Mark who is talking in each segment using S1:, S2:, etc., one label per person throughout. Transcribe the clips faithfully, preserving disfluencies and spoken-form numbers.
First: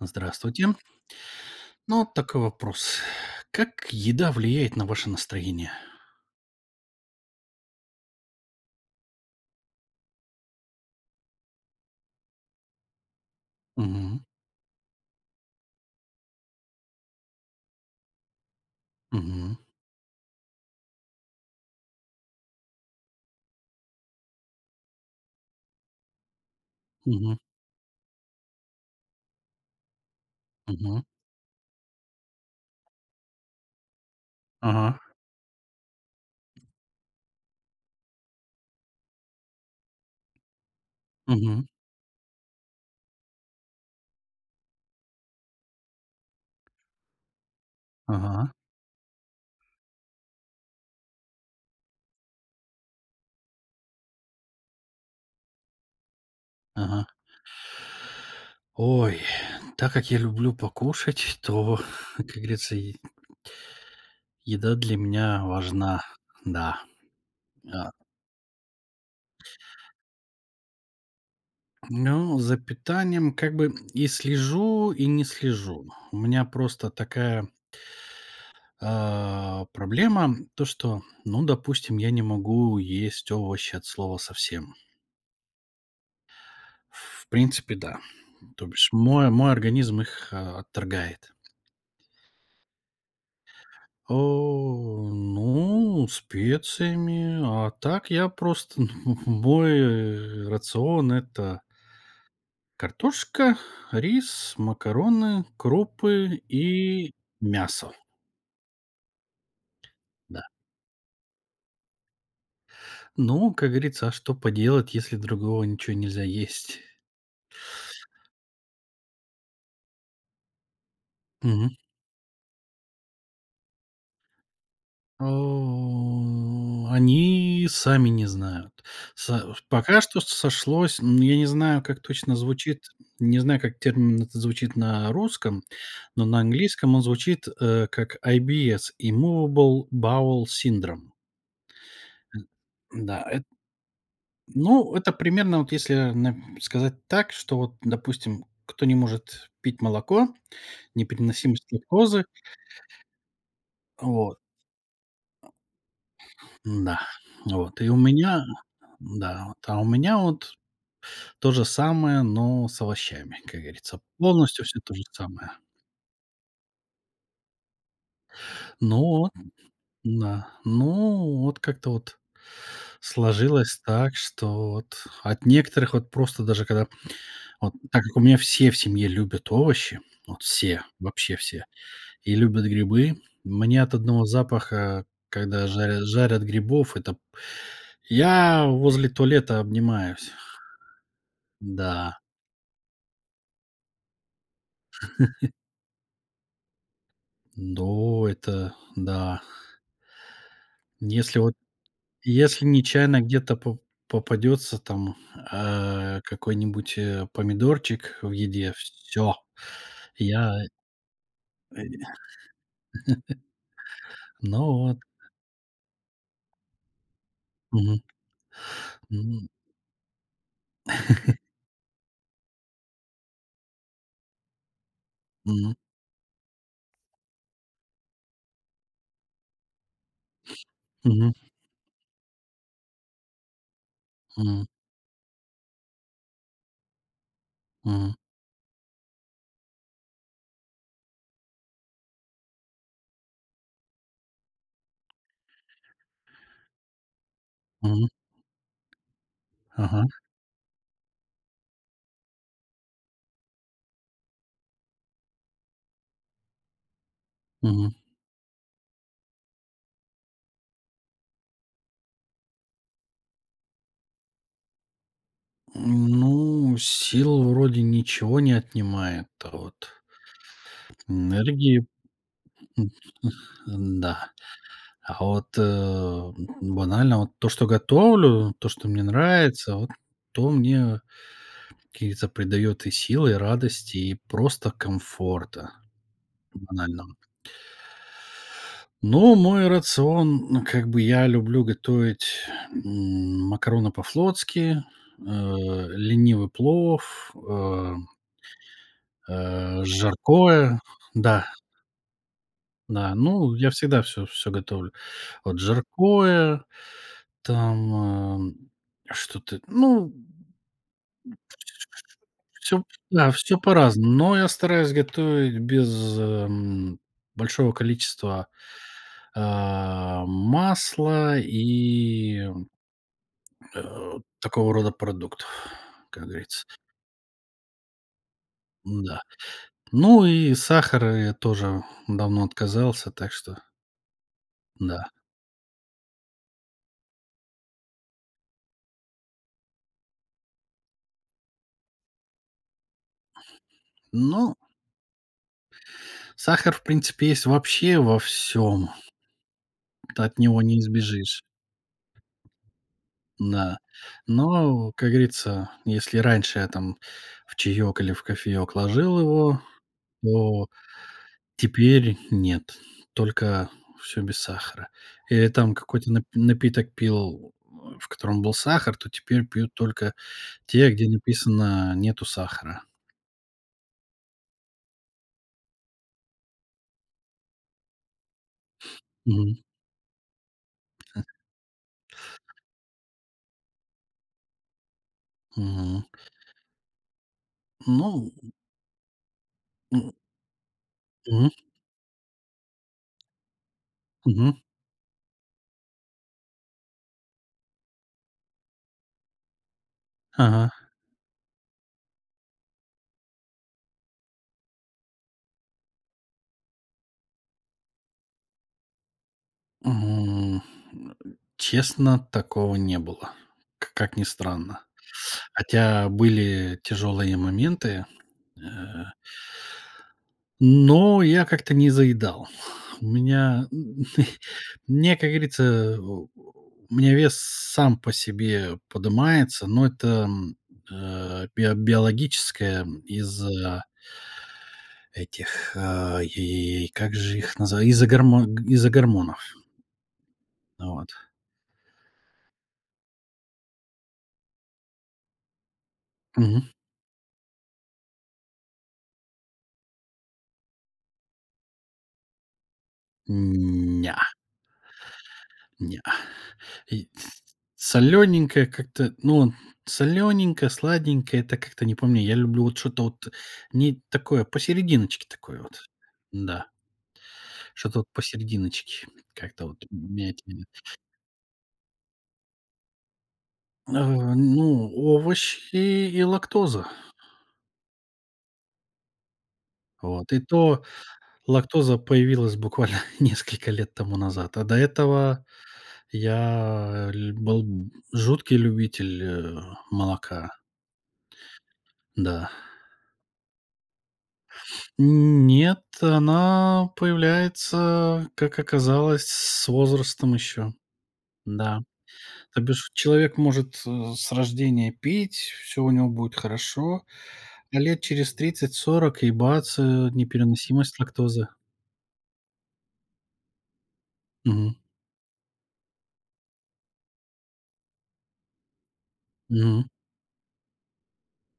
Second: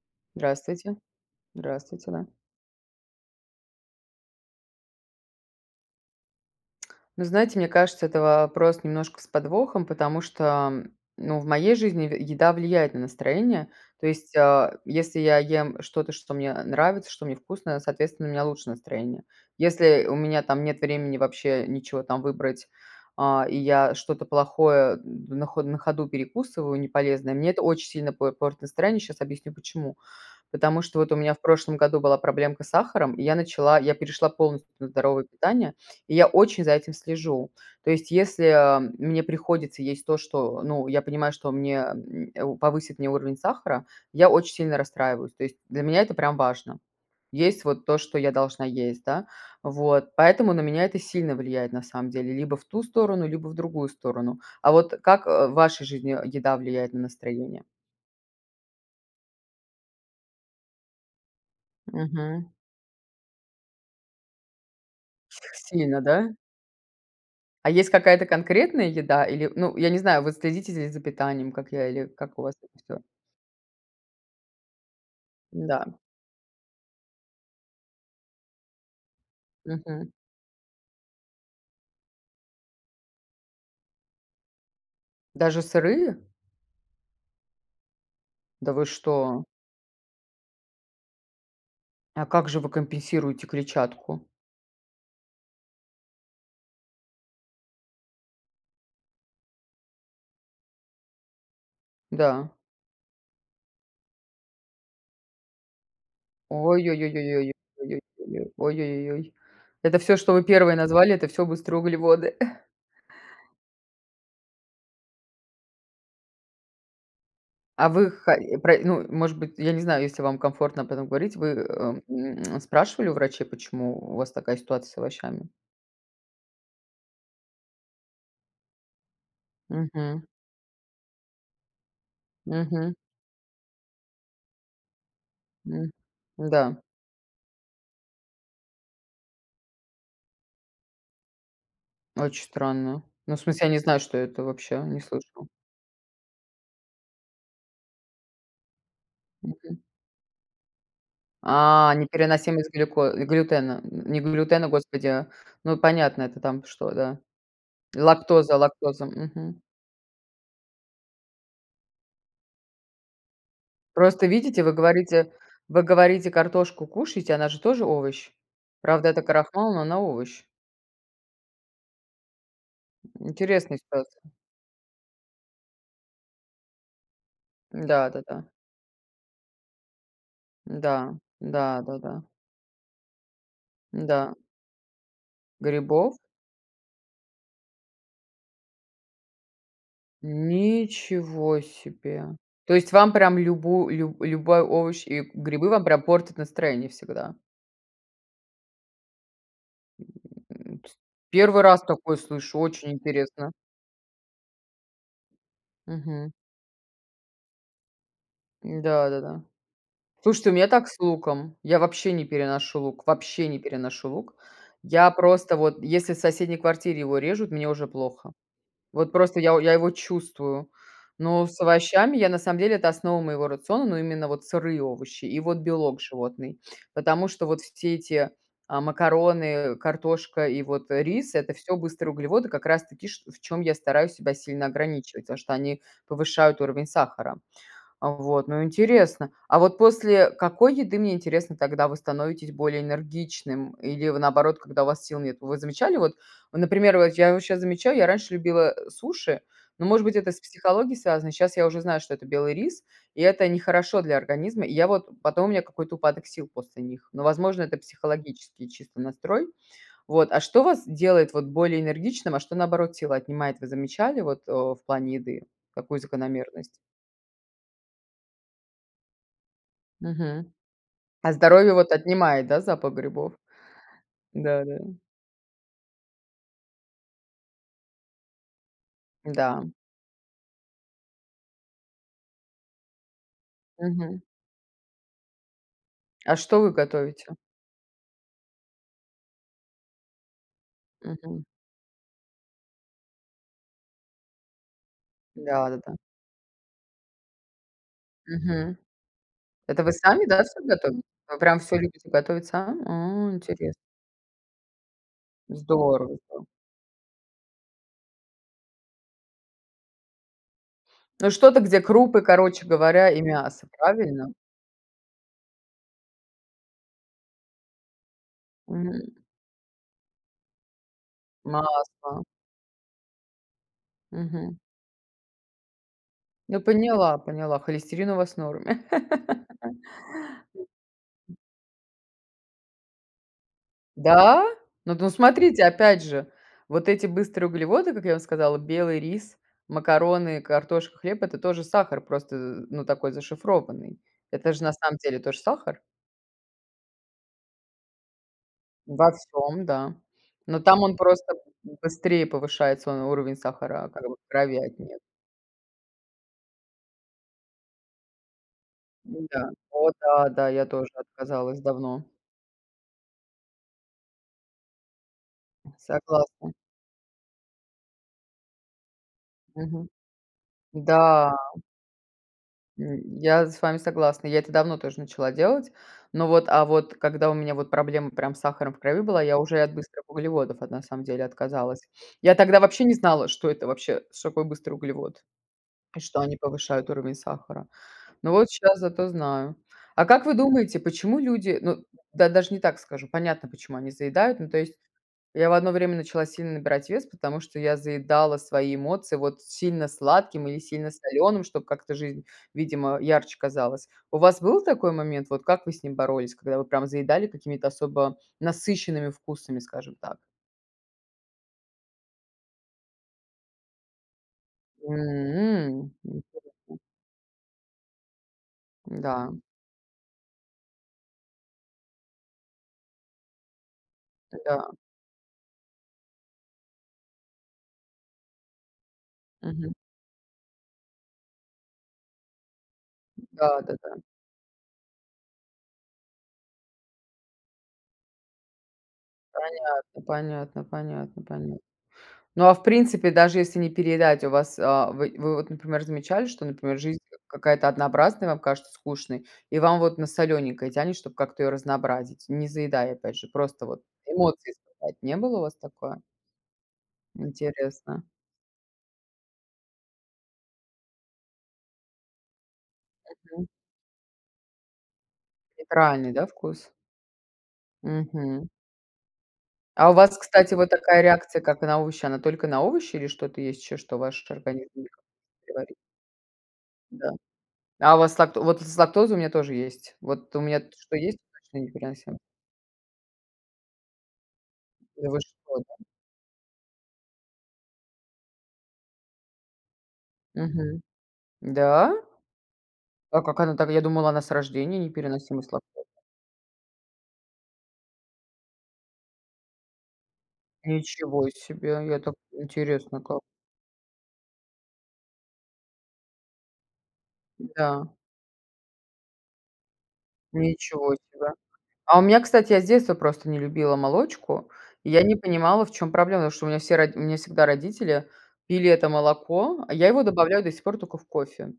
S1: Здравствуйте.
S2: Здравствуйте,
S1: Ну
S2: здравствуйте,
S1: вот
S2: да.
S1: такой вопрос: как еда влияет на ваше настроение?
S2: Ну знаете, мне кажется, это вопрос немножко с подвохом, потому что, м, ну в моей жизни е еда влияет на настроение. То
S1: Мгм.
S2: есть, а, если я ем что-то, что мне, э, нравится, что мне вкусно, соответственно, у меня лучше настроение.
S1: Мгм.
S2: Если у меня там нет времени вообще ничего там выбрать, э, и я что-то плохое на хо на ходу перекусываю, неполезное,
S1: Мгм.
S2: мне это оч сильно п портит настроение. Щас объясню, почему. Потому что
S1: Мгм.
S2: вот у меня в прошлом году была проблемка с сахаром и я начала я перешла полностью на
S1: Ага.
S2: здоровое питание, и я очень за этим слежу. То есть, если, а, мне приходится есть то, что ну, я понимаю, что
S1: Мгм.
S2: мне, м, э, повысит мне уровень сахара, я очень сильно расстраиваюсь. То есть, для меня это прям важно. Есть вот то, что я
S1: Ага.
S2: должна есть, да. Вот поэтому на меня это сильно влияет, на самом деле либо в ту сторону, либо в другую сторону. А вот как, э, в вашей жизни еда влияет на
S1: Ага.
S2: настроение?
S1: Ой, так как я люблю покушать, то, как
S2: Мгм.
S1: говорится, й еда для меня
S2: Сильно,
S1: важна.
S2: да?
S1: Да.
S2: А есть
S1: А.
S2: какая-то конкретная еда? Или, ну, я не знаю, вы следите з з за питанием, как я или
S1: Ну,
S2: как у вас
S1: за
S2: это всё?
S1: питанием как бы и слежу, и не слежу.
S2: Да.
S1: У меня просто такая а,
S2: Мгм.
S1: проблема то, что, ну, допустим, я не могу есть овощи от слова совсем.
S2: Даже сырые?
S1: В принципе, да. То
S2: Да вы
S1: бишь мо
S2: что?
S1: мой организм их отторгает.
S2: А как же вы компенсируете клетчатку?
S1: О, ну, специями. А так, я просто, ну, мой, э, рацион- это
S2: Да.
S1: картошка, рис, макароны, крупы и
S2: Ой-ой-ой-ой-ой.
S1: мясо.
S2: Ой-ой, ой-ой, ой-ой-ой-ой-ой. Это всё, что вы
S1: Да.
S2: первые назвали- это всё быстрые углеводы.
S1: Ну, как говорится, а что поделать, если другого ничего нельзя есть?
S2: А вы, хо про ну, может быть, я не знаю, если вам комфортно об этом говорить. Вы,
S1: Мгм.
S2: э, м, спрашивали у врачей, почему у вас такая ситуация с овощами?
S1: О, они сами не знают. Со пока что
S2: Мгм.
S1: сошлось. Но я не знаю, как точно звучит.
S2: Мгм.
S1: Не знаю, как термин этот звучит на русском,
S2: М,
S1: но на
S2: да.
S1: английском он звучит, э, как IBS immovable bowel syndrom.
S2: Очень
S1: М,
S2: странно.
S1: да,
S2: Ну, в
S1: эт
S2: смысле, я не знаю, что это, вообще
S1: Ну,
S2: не
S1: это
S2: слышала.
S1: примерно, вот, если, э, на сказать так, что вот, допустим, кто не может
S2: Мгм.
S1: пить молоко, непереносимость
S2: А,
S1: лактозы.
S2: непереносимость глюко глютена,
S1: Э,
S2: не
S1: вот.
S2: глютена, господи. Ну, понятно, это там что,
S1: Н-да,
S2: да?
S1: вот, и у меня,
S2: Лактоза лактоза,
S1: да, вот,
S2: мгм.
S1: а у меня вот то же самое, но с овощами, как говорится,
S2: Просто видите,
S1: полностью
S2: вы
S1: всё то же
S2: говорите
S1: самое.
S2: вы говорите, картошку кушаете, она же тоже овощ.
S1: Ну
S2: Правда, это
S1: вот,
S2: крахмал, но она овощ.
S1: да. Ну, вот как-то вот
S2: М, интересная
S1: сложилось так,
S2: ситуация.
S1: что вот от некоторых вот просто даже когда вот так
S2: Да,
S1: как у
S2: да,
S1: меня
S2: да.
S1: все в семье любят овощи, вот все,
S2: Да.
S1: вообще все,
S2: Да, да, да.
S1: и любят грибы. Мне от одного
S2: Да.
S1: запаха, когда жаря
S2: Грибов?
S1: жарят грибов, это я возле туалета обнимаюсь.
S2: Ничего
S1: Да.
S2: себе. То есть вам прям любу лю любой овощ и грибы вам прям портят настроение всегда?
S1: Ну, это да.
S2: Ст
S1: Если вот,
S2: первый раз такое слышу,
S1: если
S2: очень
S1: нечаянно
S2: интересно.
S1: где-то по попадётся там, э,
S2: Мгм.
S1: какой-нибудь, э, помидорчик в еде,
S2: Да, да,
S1: всё.
S2: да. Слушайте, у
S1: Я
S2: меня так с луком.
S1: Э, й
S2: Я вообще не переношу лук, вообще не переношу лук.
S1: Ну, вот.
S2: Я просто вот, если в соседней квартире его режут, мне уже
S1: Мгм.
S2: плохо. Вот просто
S1: М.
S2: я я его чувствую. Но с овощами я, на самом деле- это основа моего рациона, но именно вот сырые овощи и вот
S1: Мгм.
S2: белок животный. Потому что вот все эти, а, макароны, картошка и вот, э, рис-
S1: Мгм.
S2: это всё быстрые углеводы, как раз таки ш в чём я стараюсь себя сильно
S1: Мгм.
S2: ограничивать. Потому что они повышают уровень сахара.
S1: Мгм.
S2: Вот, ну интересно. А вот после какой еды, мне интересно, тогда вы становитесь более энергичным или, вы наоборот, когда у вас сил нету? Вы замечали вот? Ну, например, вот я вот щас замечаю, я
S1: Мгм.
S2: раньше любила суши, но, может быть,
S1: Ага.
S2: это с психологией связано. Щас я уже знаю, что это белый рис, и это нехорошо для организма. И я вот потом у меня какой-то упадок сил после них, но, возможно, это
S1: Мгм.
S2: психологический чисто настрой. Вот, а что вас делает вот более энергичным, а что, наоборот, силы отнимает, вы замечали вот, э, в плане еды, какую
S1: М,
S2: закономерность?
S1: ну, сил вроде ничего не отнимает, а вот
S2: Мгм. А здоровье
S1: Энергии
S2: вот отнимает, да,
S1: м,
S2: запах
S1: м,
S2: грибов?
S1: н-да.
S2: Да да.
S1: А вот, э, м, банально вот то, что готовлю, то, что мне
S2: Да.
S1: нравится, вот то мне каких-то придаёт и сил, и радости, и
S2: Мгм.
S1: просто комфорта.
S2: А что вы
S1: Банально.
S2: готовите?
S1: Ну, мой рацион, ну, как бы, я
S2: Мгм.
S1: люблю готовить, м, макароны по-флотски, э,
S2: Да, да, да.
S1: ленивый плов, ам
S2: Мгм.
S1: э,
S2: Это вы сами, да, всё
S1: жаркое.
S2: готовите? Вы
S1: Да.
S2: прям всё любите готовить сами?
S1: Да,
S2: О,
S1: ну, я
S2: интересно.
S1: всегда всё всё готовлю. Вот,
S2: Здорово, да.
S1: жаркое, там, э, что-то, ну
S2: Ну, что-то, где
S1: [unintelligible]
S2: крупы, короче
S1: всё,
S2: говоря, и
S1: да, всё
S2: мясо,
S1: по-разному.
S2: правильно?
S1: Но я стараюсь готовить без, эм, большого количества,
S2: Мгм.
S1: а, масла
S2: Масло.
S1: и, м, э,
S2: Мгм.
S1: такого рода продуктов, как
S2: Ну,
S1: говорится.
S2: поняла поняла, холестерин у вас в норме.
S1: М-да, ну и сахара я тоже давно отказался. Так что
S2: Да? Ну, д
S1: да.
S2: ну смотрите, опять же, вот эти быстрые углеводы, как я вам сказала: белый рис, макароны, картошка, хлеб- это тоже сахар, просто, э, ну, такой зашифрованный. Это
S1: Ну
S2: же на самом деле тоже сахар.
S1: сахар, в принципе, есть вообще во всём.
S2: Во всём, да.
S1: Ты от него
S2: Но
S1: не
S2: там он просто
S1: избежишь.
S2: б быстрее повышает свой уровень
S1: Да,
S2: сахара, как бы в крови.
S1: но,
S2: [unintelligible]
S1: как говорится, если раньше я там в чаек или в кофеек ложил
S2: М-да.
S1: его,
S2: О да, да, я
S1: то
S2: тоже отказалась давно.
S1: теперь нет, только всё без сахара. Э, я там какой-то нап
S2: Согласна.
S1: напиток пил, в котором был сахар, то теперь пью
S2: Мгм.
S1: только те, где
S2: Да.
S1: написано: "Нету сахара".
S2: М, я с вами согласна. Я это давно тоже начала делать. Но вот, а вот когда у меня вот проблема прям с сахаром в крови была, я уже
S1: Мгм.
S2: и от быстрых углеводов, вот, на
S1: [unintelligible] .
S2: самом деле, отказалась. Я тогда вообще не знала, что это вообще, что такое быстрый углевод и
S1: Мгм.
S2: что они повышают уровень сахара. Но
S1: Ну
S2: вот щас зато знаю. А
S1: ну
S2: как вы думаете, почему
S1: мгм.
S2: люди, ну да, даже не так скажу: понятно, почему они заедают. Ну, то
S1: Мгм.
S2: есть я в одно время начала сильно набирать вес, потому что я заедала свои эмоции, вот, сильно сладким или
S1: Ага.
S2: сильно солёным, чтоб как-то жизнь, видимо, ярче казалась. У вас был такой момент? Вот, как вы с ним боролись, когда вы прям заедали какими-то особо насыщенными вкусами, скажем так?
S1: М, э, честно, такого не было, к как ни странно.
S2: М,
S1: Хотя
S2: интересно.
S1: были тяжелые моменты, э.
S2: Да.
S1: Но я как-то не заедал. У меня, м,
S2: Та,
S1: м,
S2: да.
S1: мне, как говорится, э, у меня вес сам по себе подымается,
S2: Мгм.
S1: но это, м, э, био биологическая
S2: Да да
S1: из-за
S2: да.
S1: этих, а, и как же их назва из-за гормон г из-за гормонов.
S2: Понятно понятно
S1: Вот.
S2: понятно понятно. Ну, а в принципе, даже если не переедать, у вас, а вы вы вот, например, замечали, что,
S1: Мгм.
S2: например, жизнь к какая-то однообразная, вам кажется скучной и вам вот на солёненькое тянет, чтоб как-то её разнообразить? Не заедая, опять же, просто вот
S1: М, неа.
S2: эмоции, сказать, не было у вас такое?
S1: Неа. И тс
S2: Интересно.
S1: солёненькое как-то, ну, солёненькое, сладенькое- это как-то не по мне. Я люблю вот что-то вот
S2: Мгм.
S1: не такое посерединочке такое вот,
S2: Неправильный, да,
S1: н-да.
S2: вкус?
S1: Что-то вот
S2: Мгм.
S1: посерединочке, как-то вот
S2: А у вас,
S1: меня это
S2: кстати, вот такая реакция, как на овощи. Она только на овощи или что-то есть ещё,
S1: Э,
S2: что ваш организм
S1: ну,
S2: никак не переварит?
S1: овощи и и лактоза.
S2: Да. А у вас лакто вот из-за лактозы у меня тоже есть.
S1: Вот,
S2: Вот
S1: и
S2: у меня то,
S1: то
S2: что есть точно,
S1: лактоза
S2: непереносимо
S1: появилась буквально несколько лет тому назад, а до
S2: Да, вы
S1: этого
S2: что, да?
S1: я ль был жуткий любитель, э, молока.
S2: Мгм. Да?
S1: Да.
S2: А как она так? Я думала, она с рождения непереносимость
S1: Нет,
S2: лактозы.
S1: она появляется, как оказалось, с возрастом ещё.
S2: Ничего
S1: Да.
S2: себе. Я так
S1: То бишь
S2: интересно как.
S1: человек может, э, с рождения пить, всё у него будет хорошо. А
S2: Да.
S1: лет через тридцать сорок и бац, э,
S2: Ничего
S1: непереносимость
S2: себе.
S1: лактозы.
S2: А у меня, кстати, я с детства просто не любила молочку.
S1: Мгм.
S2: И я не понимала, в чём проблема, потому что у меня все роди у меня всегда родители пили это молоко, а
S1: Мгм.
S2: я его добавляю до сих пор тока в кофе.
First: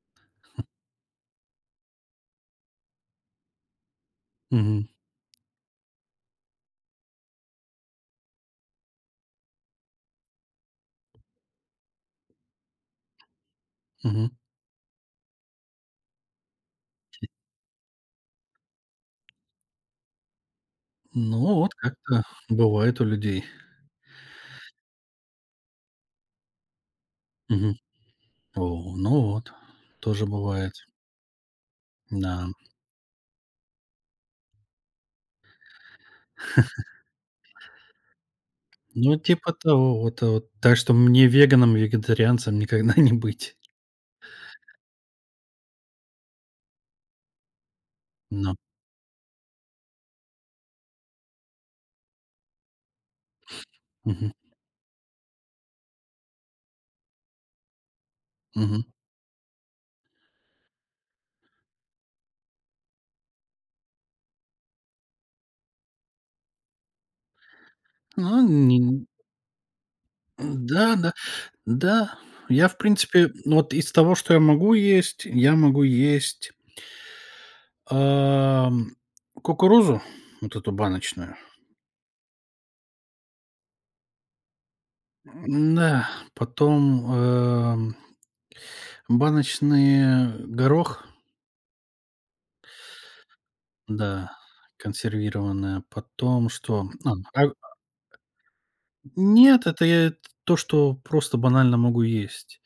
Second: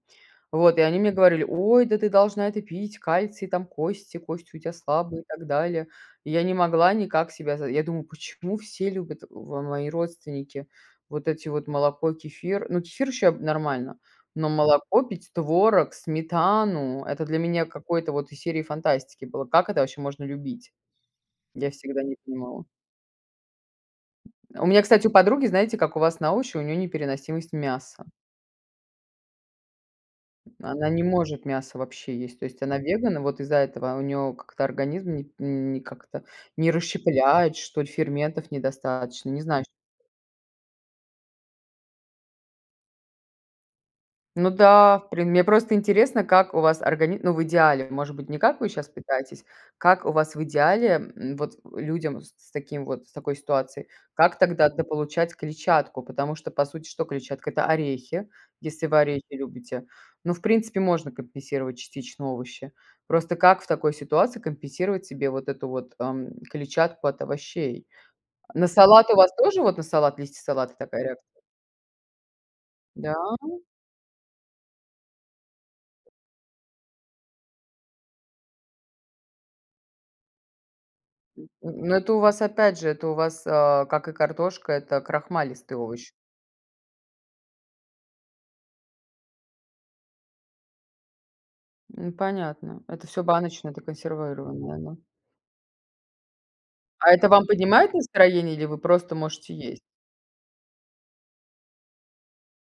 S2: Вот и они мне говорили: "Ой, да ты должна это пить, кальций, там кости кости у тя
S1: Мгм.
S2: слабые и так далее". И я не могла никак себя за я думаю: "Почему все любят в мои родственники вот эти вот молоко, кефир?" Ну, кефир ещё нормально,
S1: Мгм.
S2: но молоко пить, творог, сметану- это для меня какой-то вот из серии фантастики было. Как это вообще можно любить?
S1: Ну,
S2: Я
S1: вот
S2: всегда не
S1: как-то
S2: понимала.
S1: бывает у людей.
S2: У меня, кстати, у подруги, знаете, как у вас на овощи, у неё непереносимость
S1: Мгм.
S2: мяса.
S1: О, ну вот, тоже бывает.
S2: Она не может мясо вообще есть, то
S1: Да.
S2: есть она веган, и вот из-за этого у неё как-то организм не не как-то не расщепляет, что ли, ферментов
S1: Ну,
S2: недостаточно, не
S1: типа
S2: знаю что.
S1: того. Вот вот, так что мне веганом, вегетарианцем никогда не быть.
S2: Ну да, в при мне просто интересно, как у вас органи ну, в идеале, может быть, не
S1: Ну.
S2: как вы щас пытаетесь. Как у вас в идеале, м, вот людям с с таким вот, с такой ситуацией,
S1: Мгм.
S2: как тогда дополучать клетчатку? Потому что, по сути, что клетчатка? Это орехи, если
S1: Мгм.
S2: вы орехи любите. Ну, в принципе, можно компенсировать частично овощи. Просто как в такой ситуации компенсировать себе вот эту вот, эм, клетчатку от овощей?
S1: Ну, э,
S2: На
S1: ни н
S2: салат у вас тоже, вот, на салат листья салата
S1: н-да,
S2: такая
S1: да.
S2: реакция?
S1: Да. Я, в
S2: Да?
S1: принципе, вот из того, что я могу есть, я могу есть ам, кукурузу, вот эту баночную.
S2: Н ну, это у вас, опять же, это у вас а, как и картошка, это крахмалистый
S1: М-да.
S2: овощ.
S1: Потом, эм, баночный, э, горох.
S2: М, понятно, это всё баночное, это
S1: Да,
S2: консервированное оно.
S1: консервированная. Потом что? А,.
S2: А это вам
S1: [unintelligible]
S2: поднимает настроение или вы просто можете
S1: Нет,
S2: есть?
S1: это я т то, что просто банально могу есть.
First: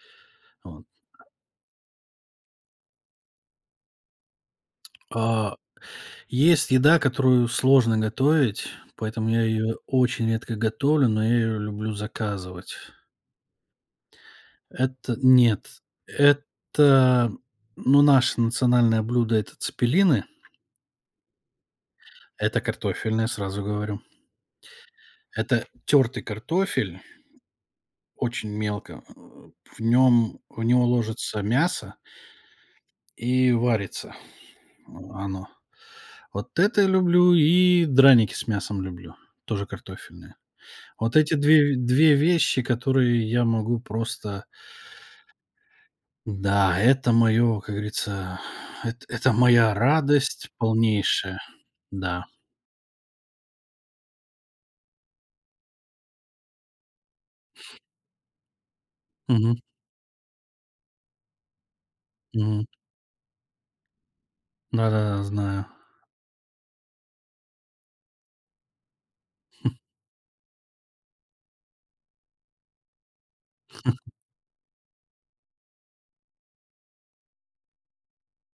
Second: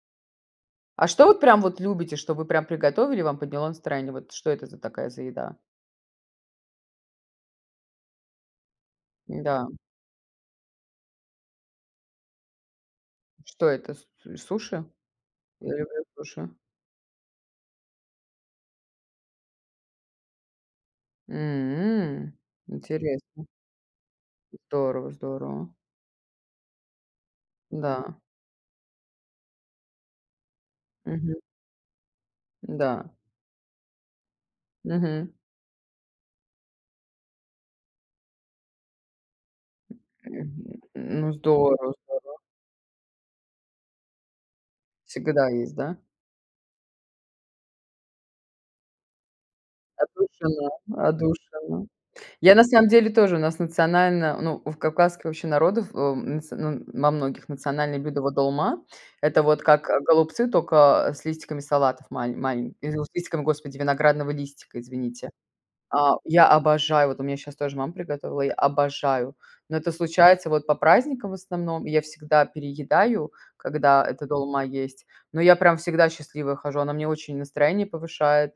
S1: Вот.
S2: А что вы прям вот любите, что вы прям приготовили и вам подняло настроение? Вот что это за такая за
S1: А,
S2: еда?
S1: есть еда, которую сложно готовить, поэтому я
S2: М-да.
S1: её очень редко готовлю, но я её люблю заказывать.
S2: Что это, с суши?
S1: Это
S2: Я
S1: нет,
S2: люблю суши.
S1: это, ну, наше национальное блюдо- это цеппелины.
S2: М,
S1: Это картофельное,
S2: интересно.
S1: сразу говорю.
S2: Здорово
S1: Это
S2: здорово.
S1: тёртый картофель.
S2: Да.
S1: Очень мелко. Э, в нём в него
S2: Мгм.
S1: ложится мясо.
S2: Да.
S1: И варится
S2: Мгм.
S1: оно. Вот это я люблю, и драники с мясом люблю, тоже картофельные. Вот
S2: Ну,
S1: эти две,
S2: здорово
S1: две
S2: здорово.
S1: вещи, которые я могу просто
S2: Всегда есть, да?
S1: Да, это моё, как говорится, эт это моя радость
S2: Отдушина
S1: полнейшая.
S2: отдушина.
S1: Да.
S2: Я на самом деле тоже, у нас национально, ну, у кавказских вообще народов, э, м, нац ну, во многих, национальное блюдо- вот долма. Это
S1: Мгм.
S2: вот как, э, голубцы, только с листиками салатов мал
S1: Мгм.
S2: маленьк [unintelligible] с листиком, господи, виноградного листика,
S1: Да-да-да,
S2: извините.
S1: знаю.
S2: А, я обожаю, вот у меня щас тоже мама приготовила, я обожаю, но это случается вот по праздникам в основном. И я всегда переедаю, когда эта долма есть, но я прям всегда счастливая хожу, она мне очень настроение повышает.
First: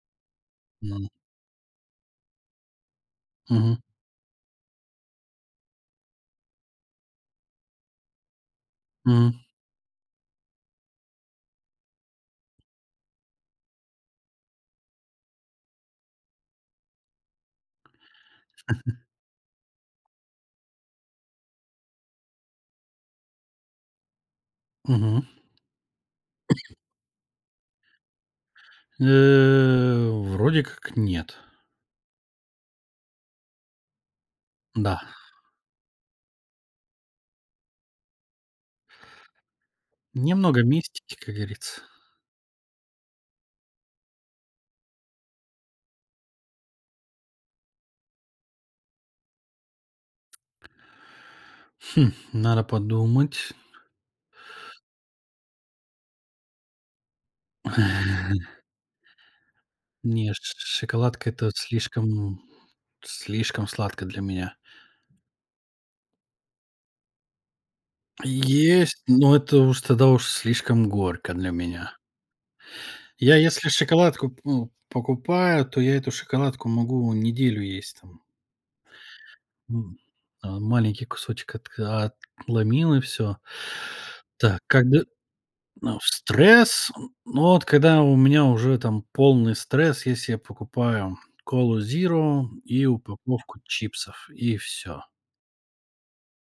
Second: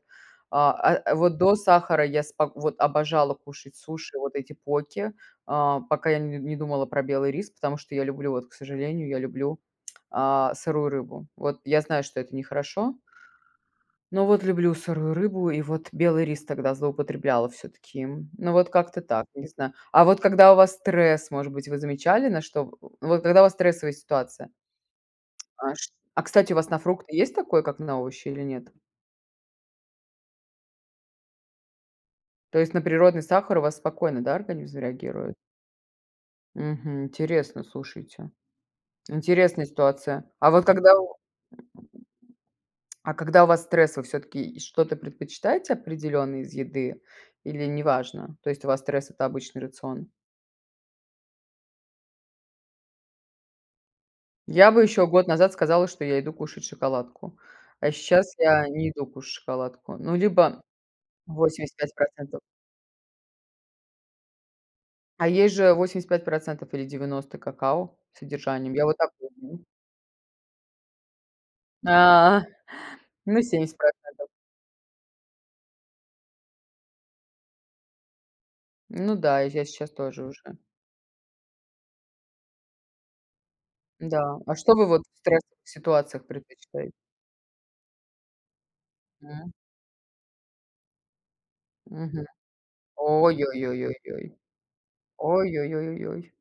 S2: А,
S1: М.
S2: э, вот до сахара я спок вот, обожала кушать
S1: Мгм.
S2: суши, вот эти поки, а, пока я не не думала про белый рис, потому что я люблю, вот, к сожалению, я
S1: М.
S2: люблю, а, сырую рыбу. Вот я знаю, что это нехорошо. Но вот люблю сырую рыбу, и вот белый рис тогда злоупотребляла всё-таки. Ну, вот как-то так, не знаю. А вот когда у вас стресс, может быть, вы замечали, на что в в вот когда у вас стрессовая ситуация?
S1: Мгм.
S2: А ш а кстати, у вас на фрукты есть такое, как на овощи, или нет?
S1: Э, вроде как нет.
S2: То есть на природный сахар у вас спокойно, да, организм
S1: Да.
S2: реагирует? Мгм, интересно, слушайте. Интересная ситуация. А
S1: Немного
S2: вот когда
S1: мистики,
S2: у
S1: как говорится.
S2: А когда у вас стресс, вы всё-таки что-то предпочитаете определённое из еды или неважно? То есть, у вас стресс- это обычный рацион?
S1: Хм, надо подумать.
S2: Я бы ещё год назад сказала, что я иду кушать шоколадку, а сейчас я не иду кушать шоколадку. Ну,
S1: Нет, ш
S2: либо
S1: шоколадка- это вот
S2: восемьдесят пять
S1: слишком,
S2: процентов.
S1: слишком сладко для меня.
S2: А есть же восемьдесят пять процентов или девяносто какао содержанием, я вот
S1: Есть,
S2: так
S1: но это
S2: люблю.
S1: уж, тогда уж, слишком горько для меня.
S2: А,
S1: Я
S2: ну,
S1: если
S2: семьдесят
S1: шоколадку,
S2: процентов.
S1: п ну, покупаю, то я эту шоколадку могу неделю есть там.
S2: Ну да, я щ щас
S1: М.
S2: тоже уже.
S1: Э, маленький кусочек отка отломил и всё.
S2: Да, а
S1: Так,
S2: что вы вот
S1: когд
S2: в стрессовых
S1: ну, в
S2: ситуациях
S1: стресс,
S2: предпочитаете?
S1: н но вот когда у меня уже там
S2: М.
S1: полный стресс, если я покупаю "Колу"
S2: Мгм.
S1: зиро, и упаковку
S2: Ой-ой-ой,
S1: чипсов,
S2: ой-ой.
S1: и всё.
S2: Ой-ой-ой, ой-ой.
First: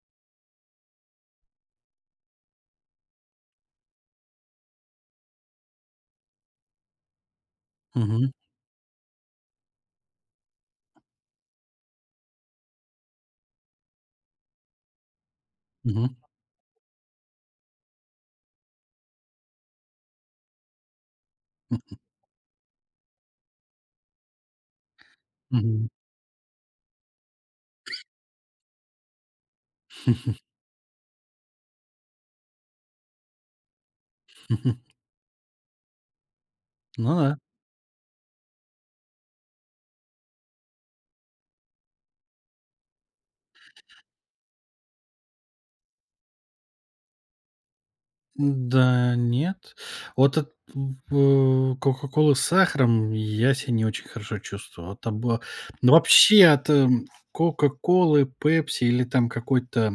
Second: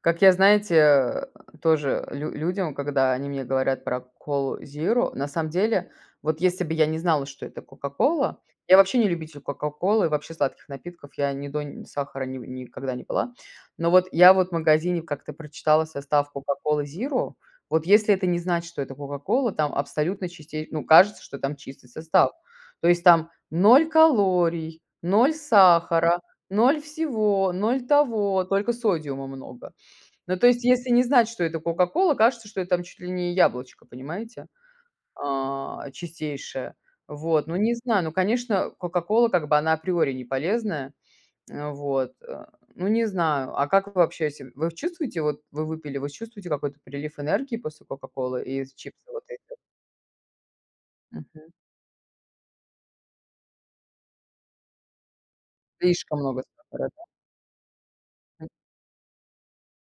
S2: Как я, знаете, э, тоже лю людям, когда они мне говорят про "Колу" зиро, на самом деле, вот если бы я не знала, что это
S1: Мгм.
S2: "Кока-Кола" я вообще не любитель "Кока-Колы", вообще сладких напитков, я ни до ни сахара, ни никогда не пила. Ну, вот, я вот, в магазине как-то прочитала
S1: Мгм.
S2: состав "Кока-Колы" зиро, вот если это не знать, что это "Кока-Кола", там абсолютно чисте ну, кажется что там чистый состав, то есть там ноль калорий, ноль
S1: Мгм.
S2: сахара, ноль всего, ноль того, только содиума много. Ну, то есть, если не знать, что это "Кока-Кола", кажется, что это там чуть ли не яблочко, понимаете, а, чистейшее.
S1: Ну да.
S2: Вот, ну, не знаю. Ну, конечно, "Кока-Кола", как бы, она априори неполезная. Э, вот, э, ну, не знаю. А как вы вообще се Вы чувствуете, вот, вы выпили, вы чувствуете какой-то прилив энергии после "Кока-Колы" и из чипсов
S1: Да,
S2: вот этих?
S1: нет. Вот эт
S2: Мгм.
S1: б "Кока-Кола" с сахаром я ся не очень хорошо чувствовал. Там было Ну,
S2: Слишком много
S1: вообще, от
S2: сахара, да?
S1: "Кока-Колы",
S2: М.
S1: "Пепси" или там какой-то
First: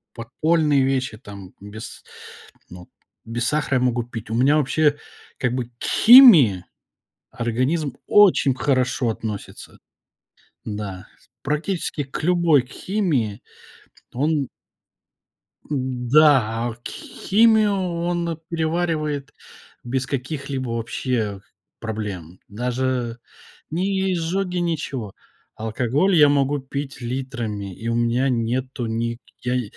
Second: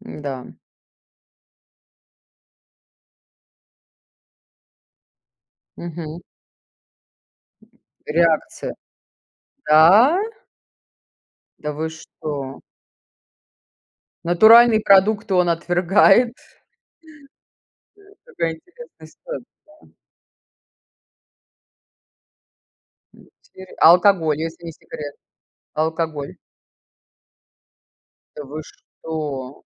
S2: М-да.
S1: подпольные вещи там без ну, без сахара я могу пить. У меня вообще, как бы, к
S2: Мгм.
S1: химии организм очень
S2: Реакция.
S1: хорошо относится
S2: Да?
S1: Да.
S2: Да вы
S1: Практически к
S2: что?
S1: любой химии он
S2: Натуральные продукты он отвергает?
S1: Да, а кх химию он
S2: Какая интересная
S1: переваривает
S2: ситуация.
S1: без каких-либо вообще проблем. Даже
S2: Интере а
S1: ни
S2: алкоголь,
S1: изжоги,
S2: если не секрет?
S1: ничего.
S2: А
S1: Алкоголь я
S2: алкоголь?
S1: могу пить литрами, и у меня
S2: Да вы
S1: нету ни, я
S2: что?
S1: и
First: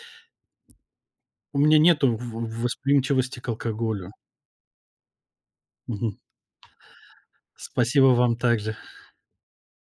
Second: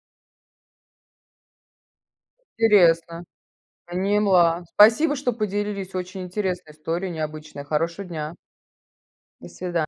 S1: У меня нету в
S2: Интересно!
S1: восприимчивости к алкоголю.
S2: Поняла, спасибо, что поделились!
S1: Мгм.
S2: Очень интересная история, необычная. Хорошего
S1: Спасибо,
S2: дня!
S1: вам так же.
S2: До свидания!